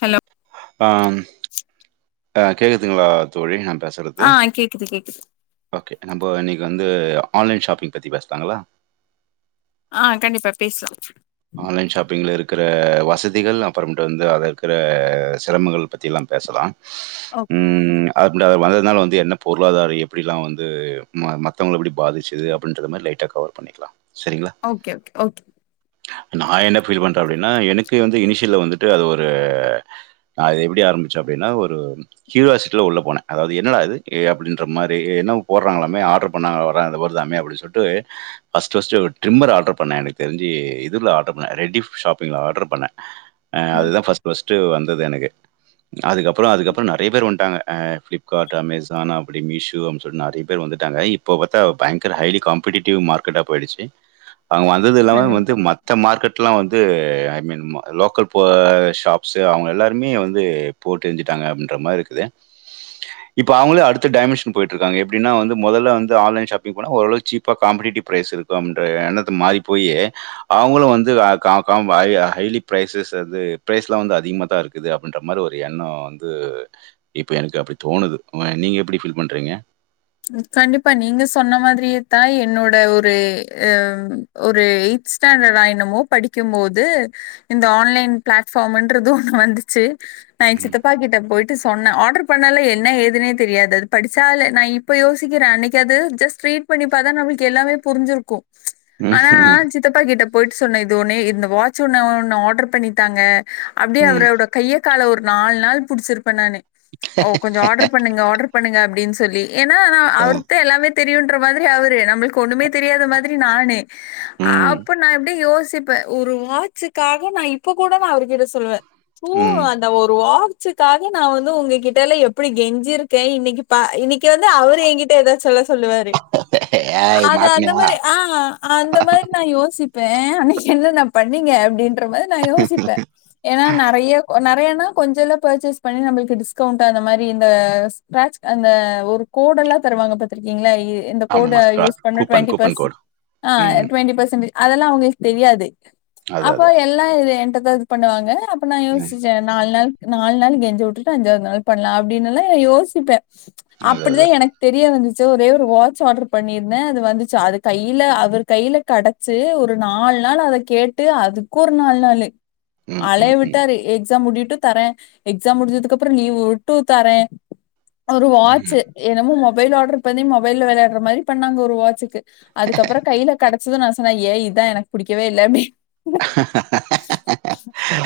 Hello ஆஹம் ஆஹ கேக்குதுங்களா தோழி நா ஆஹ கேக்குது கேக்குது அப்போ இன்னைக்கு வந்து ஆன்லைன் ஷாப்பிங் பத்தி பேசலாங்களா ஆஹ கண்டிப்பா பேசலாம் ஆன்லைன் ஷாப்பிங்கில இருக்கிற வசதிகள் அப்புறமேட்டு வந்து அத இருக்கிற சிரமங்கள் பத்தியெலாம் பேசலாம் உம் அந்த வரது வந்ததுனால வந்து என்ன பொருளாதாரம் எப்படிலாம் வந்து ம மற்றவளை எப்படி பாதிச்சது அப்டினு சொல்ற மாதிரி லைட்டா கவர் பண்ணிக்கலாம் சரிங்களா? ஓகே ஓகே ஓக் நான் என்ன ஃபீல் பண்ணுறேன் அப்டின்னா எனக்கு வந்து இனிஷியல் வந்துட்டு அது ஒரு நான் இது எப்படி ஆரம்பிச்சேன் அப்டின்னா ஒரு கியூராசிட்டியில உள்ள போனேன் அதாவது என்னடா இது அப்டின்ற மாதிரி என்ன போடுறாங்களாமே ஆர்டர் பண்ணாங்க வர வருதாமே அப்படின்னு சொல்லிட்டு ஃபர்ஸ்ட் ஃபர்ஸ்ட் ட்ரிம்மர் ஆர்டர் பண்ணேன் எனக்கு தெரிஞ்சு இதுல ஆர்டர் பண்ணே ரேட்டிங் ஷாப்பிங்ல ஆர்டர் பண்ணே அதுதான் ஃபர்ஸ்ட் ஃபர்ஸ்ட் வந் தது எனக்கு அதுக்கப்புறம் அதுக்கப்புறம் நிறைய பேர் வந்துட்டாங்க பிளிப்கார்ட் அமேசான் அப்படி மீஷோன்னு சோ நிறைய பேர் வந்துட்டாங்க இப்போ பார்த்தா பயங்கர ஹைலி காம்பட்டிட்டிவ் மார்க்கெட்டா போயிடுச்சு அவுங்க வந்தது இல்லாமே வந்து கண்டிப்பா மத் வ ீ லோாப் அவ எல்லாருமே வந்து போட்டு்சட்டாங்க அப்ப மாதிரி இருக்கு இப்ப அவங்கள அடுத்த டைமன்ஷன் போயட்டு இருக்காங்க எப்படன முதலை ஷாங் ஓவு சீப்பா காேிவ் இரு எண்ண மாறி போய [unintelligible] அவுங்களும் வந்து கா ஹைலி பிரைஸஸ் அது பிரைஸ் எல்லாம் வந்து அதிகமா தான் இருக்குது அப்டின்ற மாதிரி ஒரு எண்ணம் வந்து இப்ப எனக்கு அப்படி தோணுது நீங்க எப்படி ஃபீல் பண்றீங்க கண்டிப்பா நீங்க சொன்ன மாதிரியே தான் என்னோட ஒரு அஹ ஒரு எய்த் ஸ்டாண்டடா என்னமோ படிக்கும் போது இந்த ஆன்லைன் பிளாட்ஃபார்ம்ன்றது ஒண்ணு வந்துச்சு நான் என் ம். சித்தப்பாகிட்ட போயிட் டு சொன்னேன் ஆர்டர் பண்ணால என்ன ஏதுனே தெரியாது அது படிச்சால நான் இ இப்ப யோசிக்கிறேன் அன்னைக்கு அது ஜஸ்ட் ரீட் பண்ணிப்பாத்தா நம்மளுக்கு எல்லாமே புரிஞ்சிருக்கும் ஆனா ம். சித்தப்பாகிட்டப் போயிட்டு சொன்னேன் இது உடனே இந்த வாட்ச் ஒன்னு ஒண்ணு ஆர்டர் பண்ணிதாங்க அப்படியே ம். அவரோட கையை கால ஒரு நாலு நாள் புடிச்சிருப்பேன் நானு ஓ கொஞ்சம் ஆர்டர் பண்ணுங்க ஆர்டர் பண்ணுங்க அப்ப அப்டின்னு சொல்லி ஏன்னா அ. அவருக்குதா எல்லாமே தெரியுமுன்ற மாதிரி அவரு நம்மளுக்கு ஒண்ணுமே தெரியாத மாதிரி நானு ம். அப்ப நான எப்டி யோசிச் இப்ப ஒரு வாட்ஜ்ங்காக நான் இப்ப கூட நான் அவருர்கிட்ட சொல்லுவேன் து ம். அந்த ஒருவ ச்சகக்காக நான் வந்து உங்க கிட்டல்ல எப்படி கெஞ்சிருக்கேன் இன்னைக்கு பா இன்னைக்கு இங்க வந்து அவரு என்கிட்ட ஏதாச்சும் சொல்லுவாரு ஏய் அ அந்த மாட்னியா? மாதிரி ஆஹ் அந்த மாதிரி நான் யோசித்து இப்ப நீ என்னன்னா பண்ணீங்க அப்படின்னு அப்பரமா நான் யோசிப்பேன் ஏன்னா நிறைய நிறைய யைன்னா கொஞ்சல்ல பர்ச்சேஸ் பண்ணி நம் டிஸ்கவுண்ட் அந்த மாரி அந்த கோடெல்லாம் தருவங்க பாத்திருக்கீங்களா இந்த கோட ஆமாமா யூஸ் ஸ்க்ராட்ச் பண்ண கூப்பன் கூப்பன் டுவெண்டிபஸ் கோடு. ம். டுவெண்டி பர்சன்ஜ் அதெல்லாம் அவங்களுக்கு தெரியாது அது அதா. அப்பா எல்லாம் இ எ இது பண்ணுவாங்க அப்பனா ம் யோசிச்சேன் நால்நாள் நாலு நாள் கெஞ்சி விட்டுட்டு அஞ்சாவது நாள் பன்னலாம் அப்படின்னுலெல்லாம் யோசிப்பேன் அதான் அதான். அப்படிதான் எனக்கு தெரிய வந்துச்சு ஒரே ஒரு வாட்ச் ஆர்டர் பண்ணிருந்தேன் அது வந்துச்சு அது கையில அவர் கையில கடைச்சு ஒரு நாலு நாள் அத கேட்டு அதுக்கு ஒரு நாலு நாளு ம், அழைய ம், ம். விட்டாரு எக்ஸாம் முடிட்டு விட்டு தரேன் எக்ஸாம் உடதுக்கு அப்புறம் லீவ் விட்டு தரேன் ஒரு வா ச்சு ம். என்னமோ மொபைல் ஆடர் பண்ணி மொபைல விளையாடுறமாதிரி பண்ணாங்க ஒரு வாட்சுக்கு அதுக்கப்புறம் கையில கட அப்பையும் நான் சொன்னேன் ஏய் எனக்கு இதன் புடிக்கவேஇல்லானு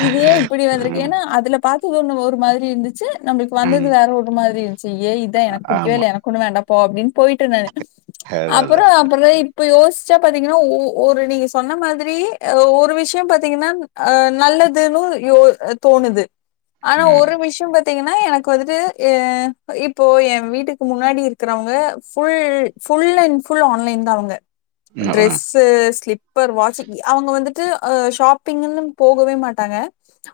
இது ஏன் இப்டி ம், வந்திருக்கேன்னா அதுல பார்த்த ஒவ்வொன்னும் ஒரு மாதிரி இருந்துச்சு நம்மளுக்கு வந்தது ம். வேற ஒரு மாதிரி இருச்சு ஏன் எனக்கு பிடிக்கவே ஆமா. இல்லை எனக்கொன்னும் வேண்ட அப்போ அப்பின்னு போயிட்டு இருந்தாரு அதான் அதான். அப்புறம் அப்புறம் இப்ப யோசிச்சா பாத்தீங்கன்னா ஒரு நீங்க சொன்ன மாதிரி ஒரு விஷயம் பாத்தீங்கன்னா அஹ் நல்லதுன்னு யோ தோணுது ஆனா ம். ஒரு விஷயம் பத்தி பத்தீங்கன்னா எனக்கு வந்து இப் இப்போ என் வீட்டுக்கு முன்னாடி இருக்கிறவங்க full and full and full online தான் அவங்க ம், அ. ட்ரெஸ் ஸ்லிப்பர் வாட்ச அவங்க வந்துட்டு த்து ஷாப்பிஙன்னு போகவே மாட்டாங்க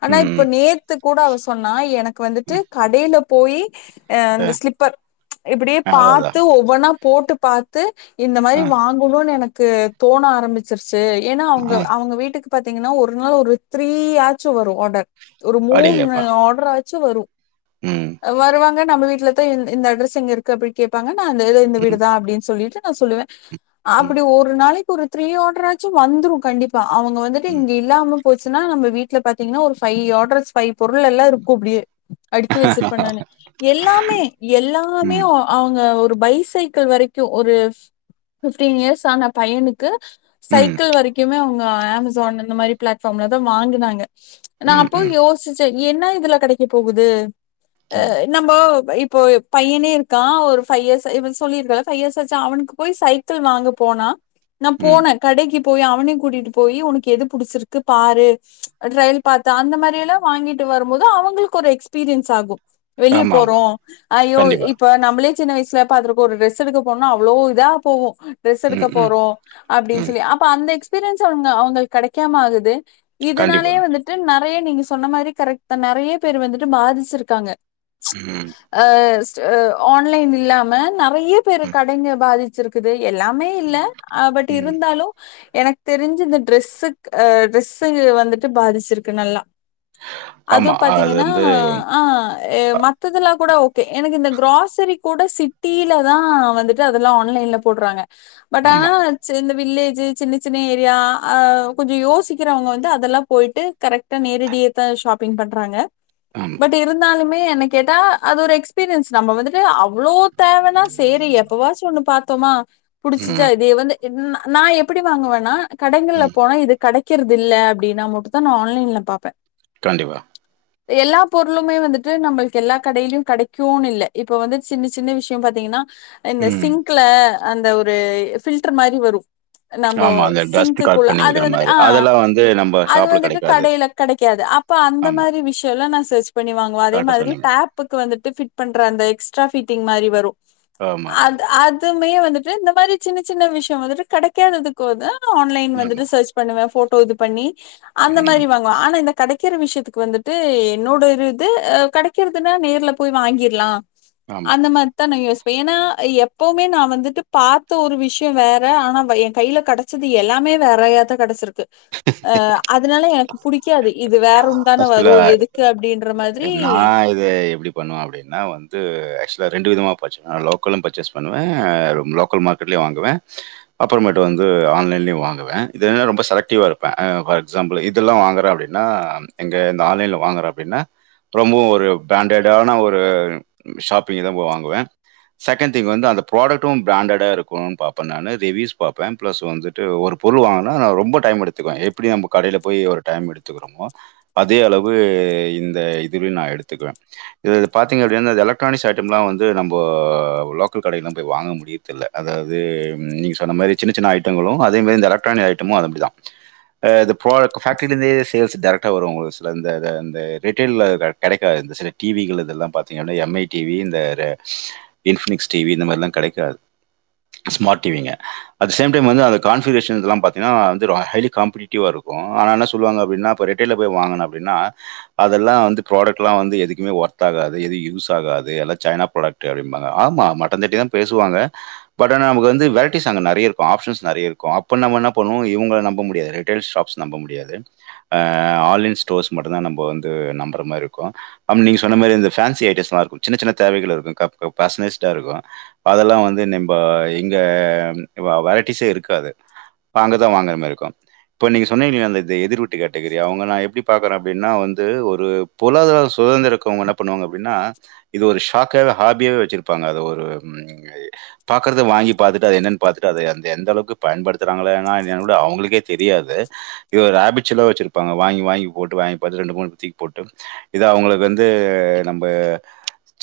ஆனா இப்ப ம், நேத்து கூட அவ சொன்னா எனக்கு வந்துட்டு ம். கடில போய் ஆ அ அந்து இப்படியே அதான் அதான். பார்த்து ஒவ்வொன்ன போட்டு பாத்து இந்த மாதரி அ, வாங்கணும்னு எனக்கு க்கு தோண ஆரம்பிச்சிருச் சு ஏன்னா அவங்க அ. அவங்க வீட்டுக்கு பாத்தீங்கன்னா ஒரு நாள் ஒரு த்ரீ ஆச்சு வரும் ஆர்டர்ட் ஒரு மூணு அடேங்கப்பா! ஆர்டர் ஆச் சு வரும் ம், அ மறுவங்க நம்ம வீட்டுல இந்த அட்ரஸ் எங்க இருக்கு அப்படி கேடப்பாங்க அந்த இந்த வீடு ம், தான் அப்டினு சொல்லிட்டு ந சொல்லுவேன் ம், அப்டி ஒரு நாளைக்கு ஒரு த்ரீ ஆர்டர் ஆச்சும் வந்துரும் கண்டிப்பா அவங்க வந்துட்டு ம். இங்க இல்லாம போச்சுன்னா நம்ம வீட்டுல பாத்தீங்கன்னா ஒரு ஃபை் ஆர்டர்ஸ் பைவ் பொருள் எல்லாம் இருக்கும் அப்டியே அடுக்கி வச்சிருப்பேன்நானு எல்லாமே எல்லாமே ம், அவங்க ஒரு பைசைக்கிள் வரைக்கும் ஒரு பிப்டன் இயர்ஸ் ஆன பயனுக்கு ம், ம், சைக்கிள வரைக்குமே அவங்க சொ அந்த அந்த மாரி பிளாட்பார்ம்ல தான் வாங்கினாங்க நான் அப்போ ம், யோசிச்சேன் என்ன இதுல கிடைக்க போகுது அ ம், நம்போ இப்போ இப்போ பையனே இருக்கான் ஒரு பைவ் இயர் அவனுக்கு போய் சைக்கிள் வாங்க போனா நா ம். போனே கடைக்கிப் போய் அவனையு கூட்டிட்டு போய் உனக்கு எது பிடிச்சிருக்கு பாரு ட்ரயல் பாத்த அந்த மாரில்லா வாங்கிட்டு வரும் போது அவங்களுக்கு ஒரு எக்ஸ்பீரியன்ஸ் ஆகு வெளிய ஆமா, ஆமா. போறோ ஐயோ கண்டிப்பா. இப்ப நம்மளே சின்ன வயசுல பாத்துப்போ ஒரு டிரெஸ் எடுக்க போனா அவ்ளோ இதா போவு ட்ரெஸ் எடுக்க ம், ம், போறோ அப்டின்னு ம். சொல்லி அப்ப அந்த எக்ஸ் பீரியன்ஸ் அவன்க அவங்கள் கெடைக்காம ஆகுது கண்டிப்பா. இதுனாலேயே வந்துட்டு ந ண் நெறைய நீங்க சொன்ன மாரி கரெக்ட் தா நெறைய பேர் வந்துட்டு பாதிச்சிருக்காங்க ம், ஆ ஸ்டு ஆன்லைன் இல்லாம நா நெறைய பேரு ம், கடைங்க பாதி ச்சிருக்குது எல்லாமே இல்ல ஆ பட் ம். இருந்தாலு எனக்கு தெரிஞ்சி இந்த ட்ரெஸ்ஸுக் அ ட்ரெஸ்ஸுங்க வந்துட்டு பாதிச்சிருக்கு நல்லா அது ஆமா. பாத்தீங்கன்னா வந்து ஆஹ் ஏ மா த்தெல்லா கூட ஓகே எனக்கு இந்த க்கிராசரி கூட சிட்டியில தா வந்துட்டு அதெல்லா ஆன்லைன்ல போட்றாங்க பட் ஆனா ஆமா, [unintelligible] வில்லேஜ் சின்ன-சின்ன ஏரியா கொஞ்ச யோசிக்கிறவங்க வந்து அதெல்லா போயிட்டு கரெக்டா நேரடியே தா ஷாப்பிங் பண்றாங்க ஆமா. பட் இருந்தாலு மே எனக் கேட்டா அது ஒரு எக்ஸ்பீரியன்ஸ் நம்ம வந்துட்டு அவ்ளோ தேவனா செரி எப்பவாச் ஒன்னு பா த்தேமா புடிச்சிச்சா ம், இது வந்து என்னா நா எப்டி வாங்குவன்னா கடைங்கல்ல ம். போனா இது கடை க்கிறது இல்ல அப்டின்னா மட்டு தா நா ஆன்லைன்ல பாப்பே கண்டிப்பா எல்லா பொருளுமே வந்துட்டு நம்ம க்கெல்லா கடையிலு கிடைக்கு இல்ல இப்ப வந்து சின்ன-சின்ன விஷய பாத்தீங்கன்னா இந்த ம். சிங்க்ல அந்த ஒரு ஃபில்டர் மாரி வரு நம்ம ஆமா. அந்த டஸ்ட் கலெக்ட் சிங்க்குக்குள்ள பண்ணி அது வைக்கிற வந்துட்டு மாரி. ஆஹ் அதெல்லாம் வந்து நம்ம அது ஷாப்ல வந்துட்டு கெடைக்காது. கடையில கெடைக்காது அப்ப அந்த ஆமா. மாரி விஷயல்லா நா சர்ச் பண்ணி வாங்குவே அதே கரெக்ட்டா மாதிரி சொன்னீங்க. ஆப்புக்கு வந்துட்டு பிட் பண்ற அந்த எக்ஸ்டரா பிட்டிங் மாரி வரும் ஆமாமா. ஆமா. அது அதுமே வந்துட்டு இந்த மாரி சின்ன சின்ன விஷயம் வந்துட்டு கெடைக்கானதுக்குத ஆன்லைன் வந்துட்டு ஆமா சர்ச் பன்னுவேன் போட்ட போது பண்ணி அந்த மாதிரி ம். வாங்குவம் ஆனா இந்த கிடைக்கிற விஷயத்துக்கு வந்துட்டு என்னோட இரு இது கட வக்கிறதுன்னா நேர்ல போய் வாங்கிடலாம் ஆமா. அந்த மாரிதான் நா யோசி என எப்வுமே ஏன்னா எப்வுமே நான வந்துட்டு பாத்த ஒரு விஷயம் வேறு ஆனால் என் கையில் கிடச்சது எல்லாமே வேறயாதுதான் கிடச்சிருக்கு அ அதனால எனக்கு புடிக்காதே இது வேற தானே ஆக்சுவலா வரும் எதுக்கு அப்டின்ற மாரி நான் இத எப்டி பண்ணுவன் அப்டின்னா வந்து ஆக்சுவலாக ரெண்டு விதமாக பர் நான் லோக்கலும் பர்ச்சேஸ் பண்ணுவன் லோக்கல் மார்க்கெட்லேயயும் வாங்குவேன் அப்பறமேட்டும் வந்து ஆன்லைன்லேயும் வாங்குவேன் இததுனா ரொம்ப செலக்டிவாக இருப்பேன் ஃபார் எக்ஸாம்பிள் இதெல்லாம் வாங்குறேன் அப்டின்னா எங்கே இந்த ஆன்லைனில் வாங்கறேன் அப்டின்னா ரொம்பவும் ஒரு பிராண்டடான ஒரு ஷாப்பிங் தான் போய் வாங்குவேன் செகண்ட் திங் வந்து அந்த ப்ராடக்ட்டும் பிராண்டடாக இருக்கணனு பாபேன் நான் ரிவிவுஸ் பாப்பேன் ப்ளஸ் வந்துட்டு ஒரு பொருள் வாங்கினா நான் ரொம்ப டைம் எடுத்துக்குவேன் எப்டி நம்ம கடயில் போய் ஒரு டைம் எடுத்துக்கிறோமோ அதே அளவு இந்த இதுலயும் நான் எடுத்துக்குவேன் இதா பாத்தீங்கப்படின்னா எலக்ட்ரானிக்ஸ் ஐடம்லா வந்து நம்ம லோக்கல் கடைம் போய் வாங்க முடியரதுதில்லா அதாவது நீங்க சொன்ன மாதரி சின்ன சின்ன ஐட்டங்களும் அதே மாதிரி இந்த எலக்ட்ரானிக் ஐட்டமும் அதுஅப்டிதா அது ஃபேக்டரிலிருந்தே சேல்ஸ் டைரக்ட் கிட்ட வரும் ஒரு சில வந்துஅது வந்து ரீடைல் கிடைக்காது சில டிவிங்கலெல்லாம் இதெல்லாம் எம் ஐ டிவி இந்த இன்பனிக்ஸ் டிவி கேடைக்காது ஸ்மார்ட் டிவிங்க அப்பனாெல்லாம் வ ப்க் எதுக்குமே ஒ்த் ஆகா எதுவும் யூஸ் ஆகாது சைனா ப்ராடக் அாங்க ஆ மட்டன் தட்டி தான் பேசுவாங்க பட் ஆ நமக்கு வந்து வெரைட்டிஸ் நெறைய இரு ஆஸ் நைய இரு நன பண்ண இ ந நம்ப முடியாது அ ஆன்லைன் ஸ்டோர்ஸ நம்ம நம்புற மாதிரி இருக்கும் நீங்க சொன்ன மாதிரி ஃபேன்ஸ் ஐட்டம்ஸ் எல்லாம் இருக்கும் [inaudible] அவங்க நான எப்டி பா்க்கறன்னா அப்டினா வந்து பொருளாதார சுதந்திரனுவாப்பாங்க ஷாக்காக ஹாபியாக பாங்க வாங்கி அது என்னன்னு பாத்துட்டு எந்த அளவுக்கு பயன்படுத்தியது எந்தளவுக்கு பயன்படுத்த விக்கராங்கலேன்னா அவங்கக்கே தெரியாது இது ஒருஅ பிச்சல்லாம் வச்சிருக்க ப்ப வாங்கி வாங்கி போட்டு வாங்க பாத்த ரெண்டு மூணு தூக்கி போட்டு இத அவங்களுக்கு வந்து நம்ம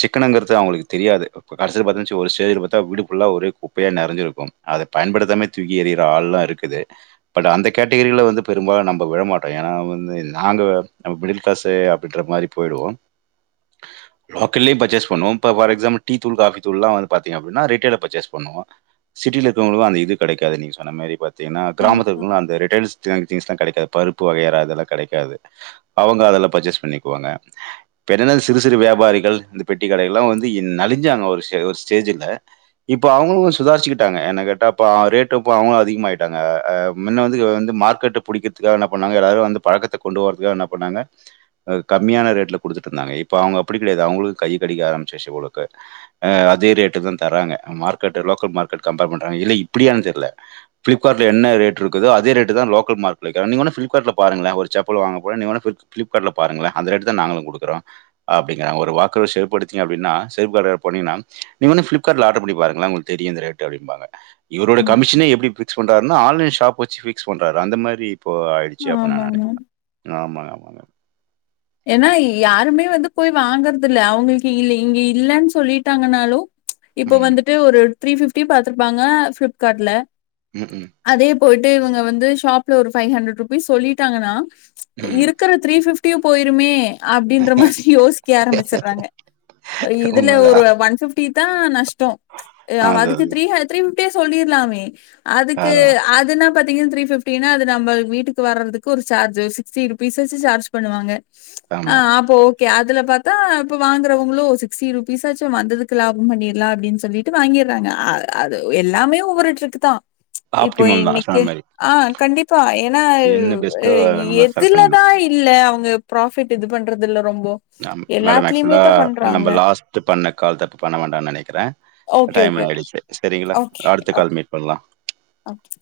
சிக்கனங்கிறது அவங்களுக்கு தெரியாது கடசில பாத்திங்கனா ஒரு டேஜுல பார்த்தா வீடு புல்லா ஒரு குப்பையா நிறை்சிருக்கும் அதை பயன்படுத்தாமே தூக்கி எறிகிற ஆள்லாம் இருக்குது பட் அந்த கேட்டகிரில் வந்து பெரும்பாலும் நம்ம விழமாட்டோம் நா வநது நாங்க மிடில் கிளாஸ் அப்டின்ற மாரி போயிடுவோம் லோக்கல்லயே பர்சேஸ் பண்ணுவோம் ஃபார் எக்ஸாம்பிள் டீத்தூள் காபித்தூள் எல்லாம் பாத்தீங்கன்னா ரீடைல்ல பர்சேஸ் பண்ணுவோம் சிட்டில இருக்கவங்க தான் இது கெடைக்கா நீங்க சொன்ன மாரி பாத்தீங்கன்னா கண்டிப்பா. கிராமத்துலலெல்லா அந்த ரிட்டான் ஸ்டா கெடைக்கும் யப்பரு யப்பு வகைரே இது யெல்லாம் கெடைாது அவங்க அதெல்லாம் பர்ஸ்செஸ் பண்ணிக்குவாங்க சிறு சிறு வியாபாரிகள் இந்த பெட்டி கடங்கயெல்லாம் வந்து நலிஞ்ஷாங்க ஒரு ஸ்டேஜுல இப்பே அவங்கலும் சுதாரிச்சுகிட்டாங்க என்ன கேட்டாக இப்ப அதிகமாயிட்டாங்க அ அ மார்க் படிக்கிறதுக்க ரும் ப கொண்டு கம்யான ரேந்த கெடையாது கைடி அதோன்ங்க மார்க்க்கல் மார தெ பாரன அதோன [inaudible] ஃபிலிப்கார்ட்ல பாருங்களே ஒரு செப்பல் வாங்க போன நீ வேனா ஃபிலிப்கார்ட்ல பாருங்கள அந்த ரேட்டு தான் நாங்களும்கெடுக்குறோம் அப்டிங்கிறங்க ஒருக்குர் செருப்புடுத்தீங்க அப்பின்னா செப்கார் பனீங்கன்னா நீங்கன்ன பிப்கார்ட் ஆர்டர் பண்ணி பாருங்கள உளுக்கு தெரிய இந்த ரே அப்பாங்க இவரோட ம். கமிஷனே எப்டி பிக்ஸ் பண்றருன்னா ஆன்லைன் ஸாப் வச்சு பிக்ஸ் பண்றாறு அந்த மாி இப்போ சி அப்பப்ப ஆமா ஆமா ந ஆமா ஆமாங்க ஏன்னா யாருமே வந்து போய் வாங்கறது இல்ல அவங்களுக்கு இல இங்க இல்லன்னு சொல்லிட்டாங்கன்னாலும் இப்ப ம். வந்துட்டு ஒரு த்ரீ பிப்டி பாத்துருப்பாங்க பிளிப்கார்ட்ல ம் ம் போயிட்டு இங்க வந்து ஷாப்பில ஒரு ஃபைவ் ஹண்ட்ரட் ருபிஸ் சொல்லிட்டாங்கன்னா ம். இருக்கற த்ரீ ஃபிப் போயிர்மே அப்டின்ற மாரி யோசிக்க ஆரம்பிச்சறாங்க இதுல ஒரு உண்மதான். ஒன் பிப்டி தான் நஷ் ட்டோ அது வாதிக்கு அது. த்ரீ அ த்ரீ அப்பே சொல்லிர்லாமே அதுக்கு அதான். அதுனா பத்தி த்ரீ த்ரீ பிப்டி ந அது நம் வீட்டுக்கு வர்றதுக்கு ஒரு சார்ஜ் சிஸ்டி ரூபிஸ் சார்ஜ் பண்ணுவாங்க ஆ ஆமா. அப்போ ஒகே அதுல பாத்தா இப்ப வாங்கறவங்களும் சிக்ஸ்டி ருபீஸாச்சும் வந்ததுக்கு லாபம் பண்ணிடலாம் அப்டின்னு சொல்லிட்டு வாங்கிடுறாங்க அது எல்லாமே ஒவ்ருசேக்கு தான் இப்போ ஆப்டிமம் தான். சொன்ன இன்னைக்கி மாரி. ஆ கண்டிப் ப்பா ஏன்னா என்ன பெஸ்ட்டோ நம்ம செலக்ட் பண்ணிக்கணும். எதுலதான் இல்ல அவங்கப் ப்ராபிட் இது பண்றதுல மேடம் ஆக்சுவலா பண்றாங்க நம்ம லாஸ்ட் பண்ண கால் தப்பு பண்ண வோண்டாம்ன்னு நினைக்கிறேன் ஓகே டைம் ஓகே ஓகே ஆயிடுச்சு சரிங்களா ஓகே அடுத்த கால் ஓகே மீட் பண்ணலா ஓகே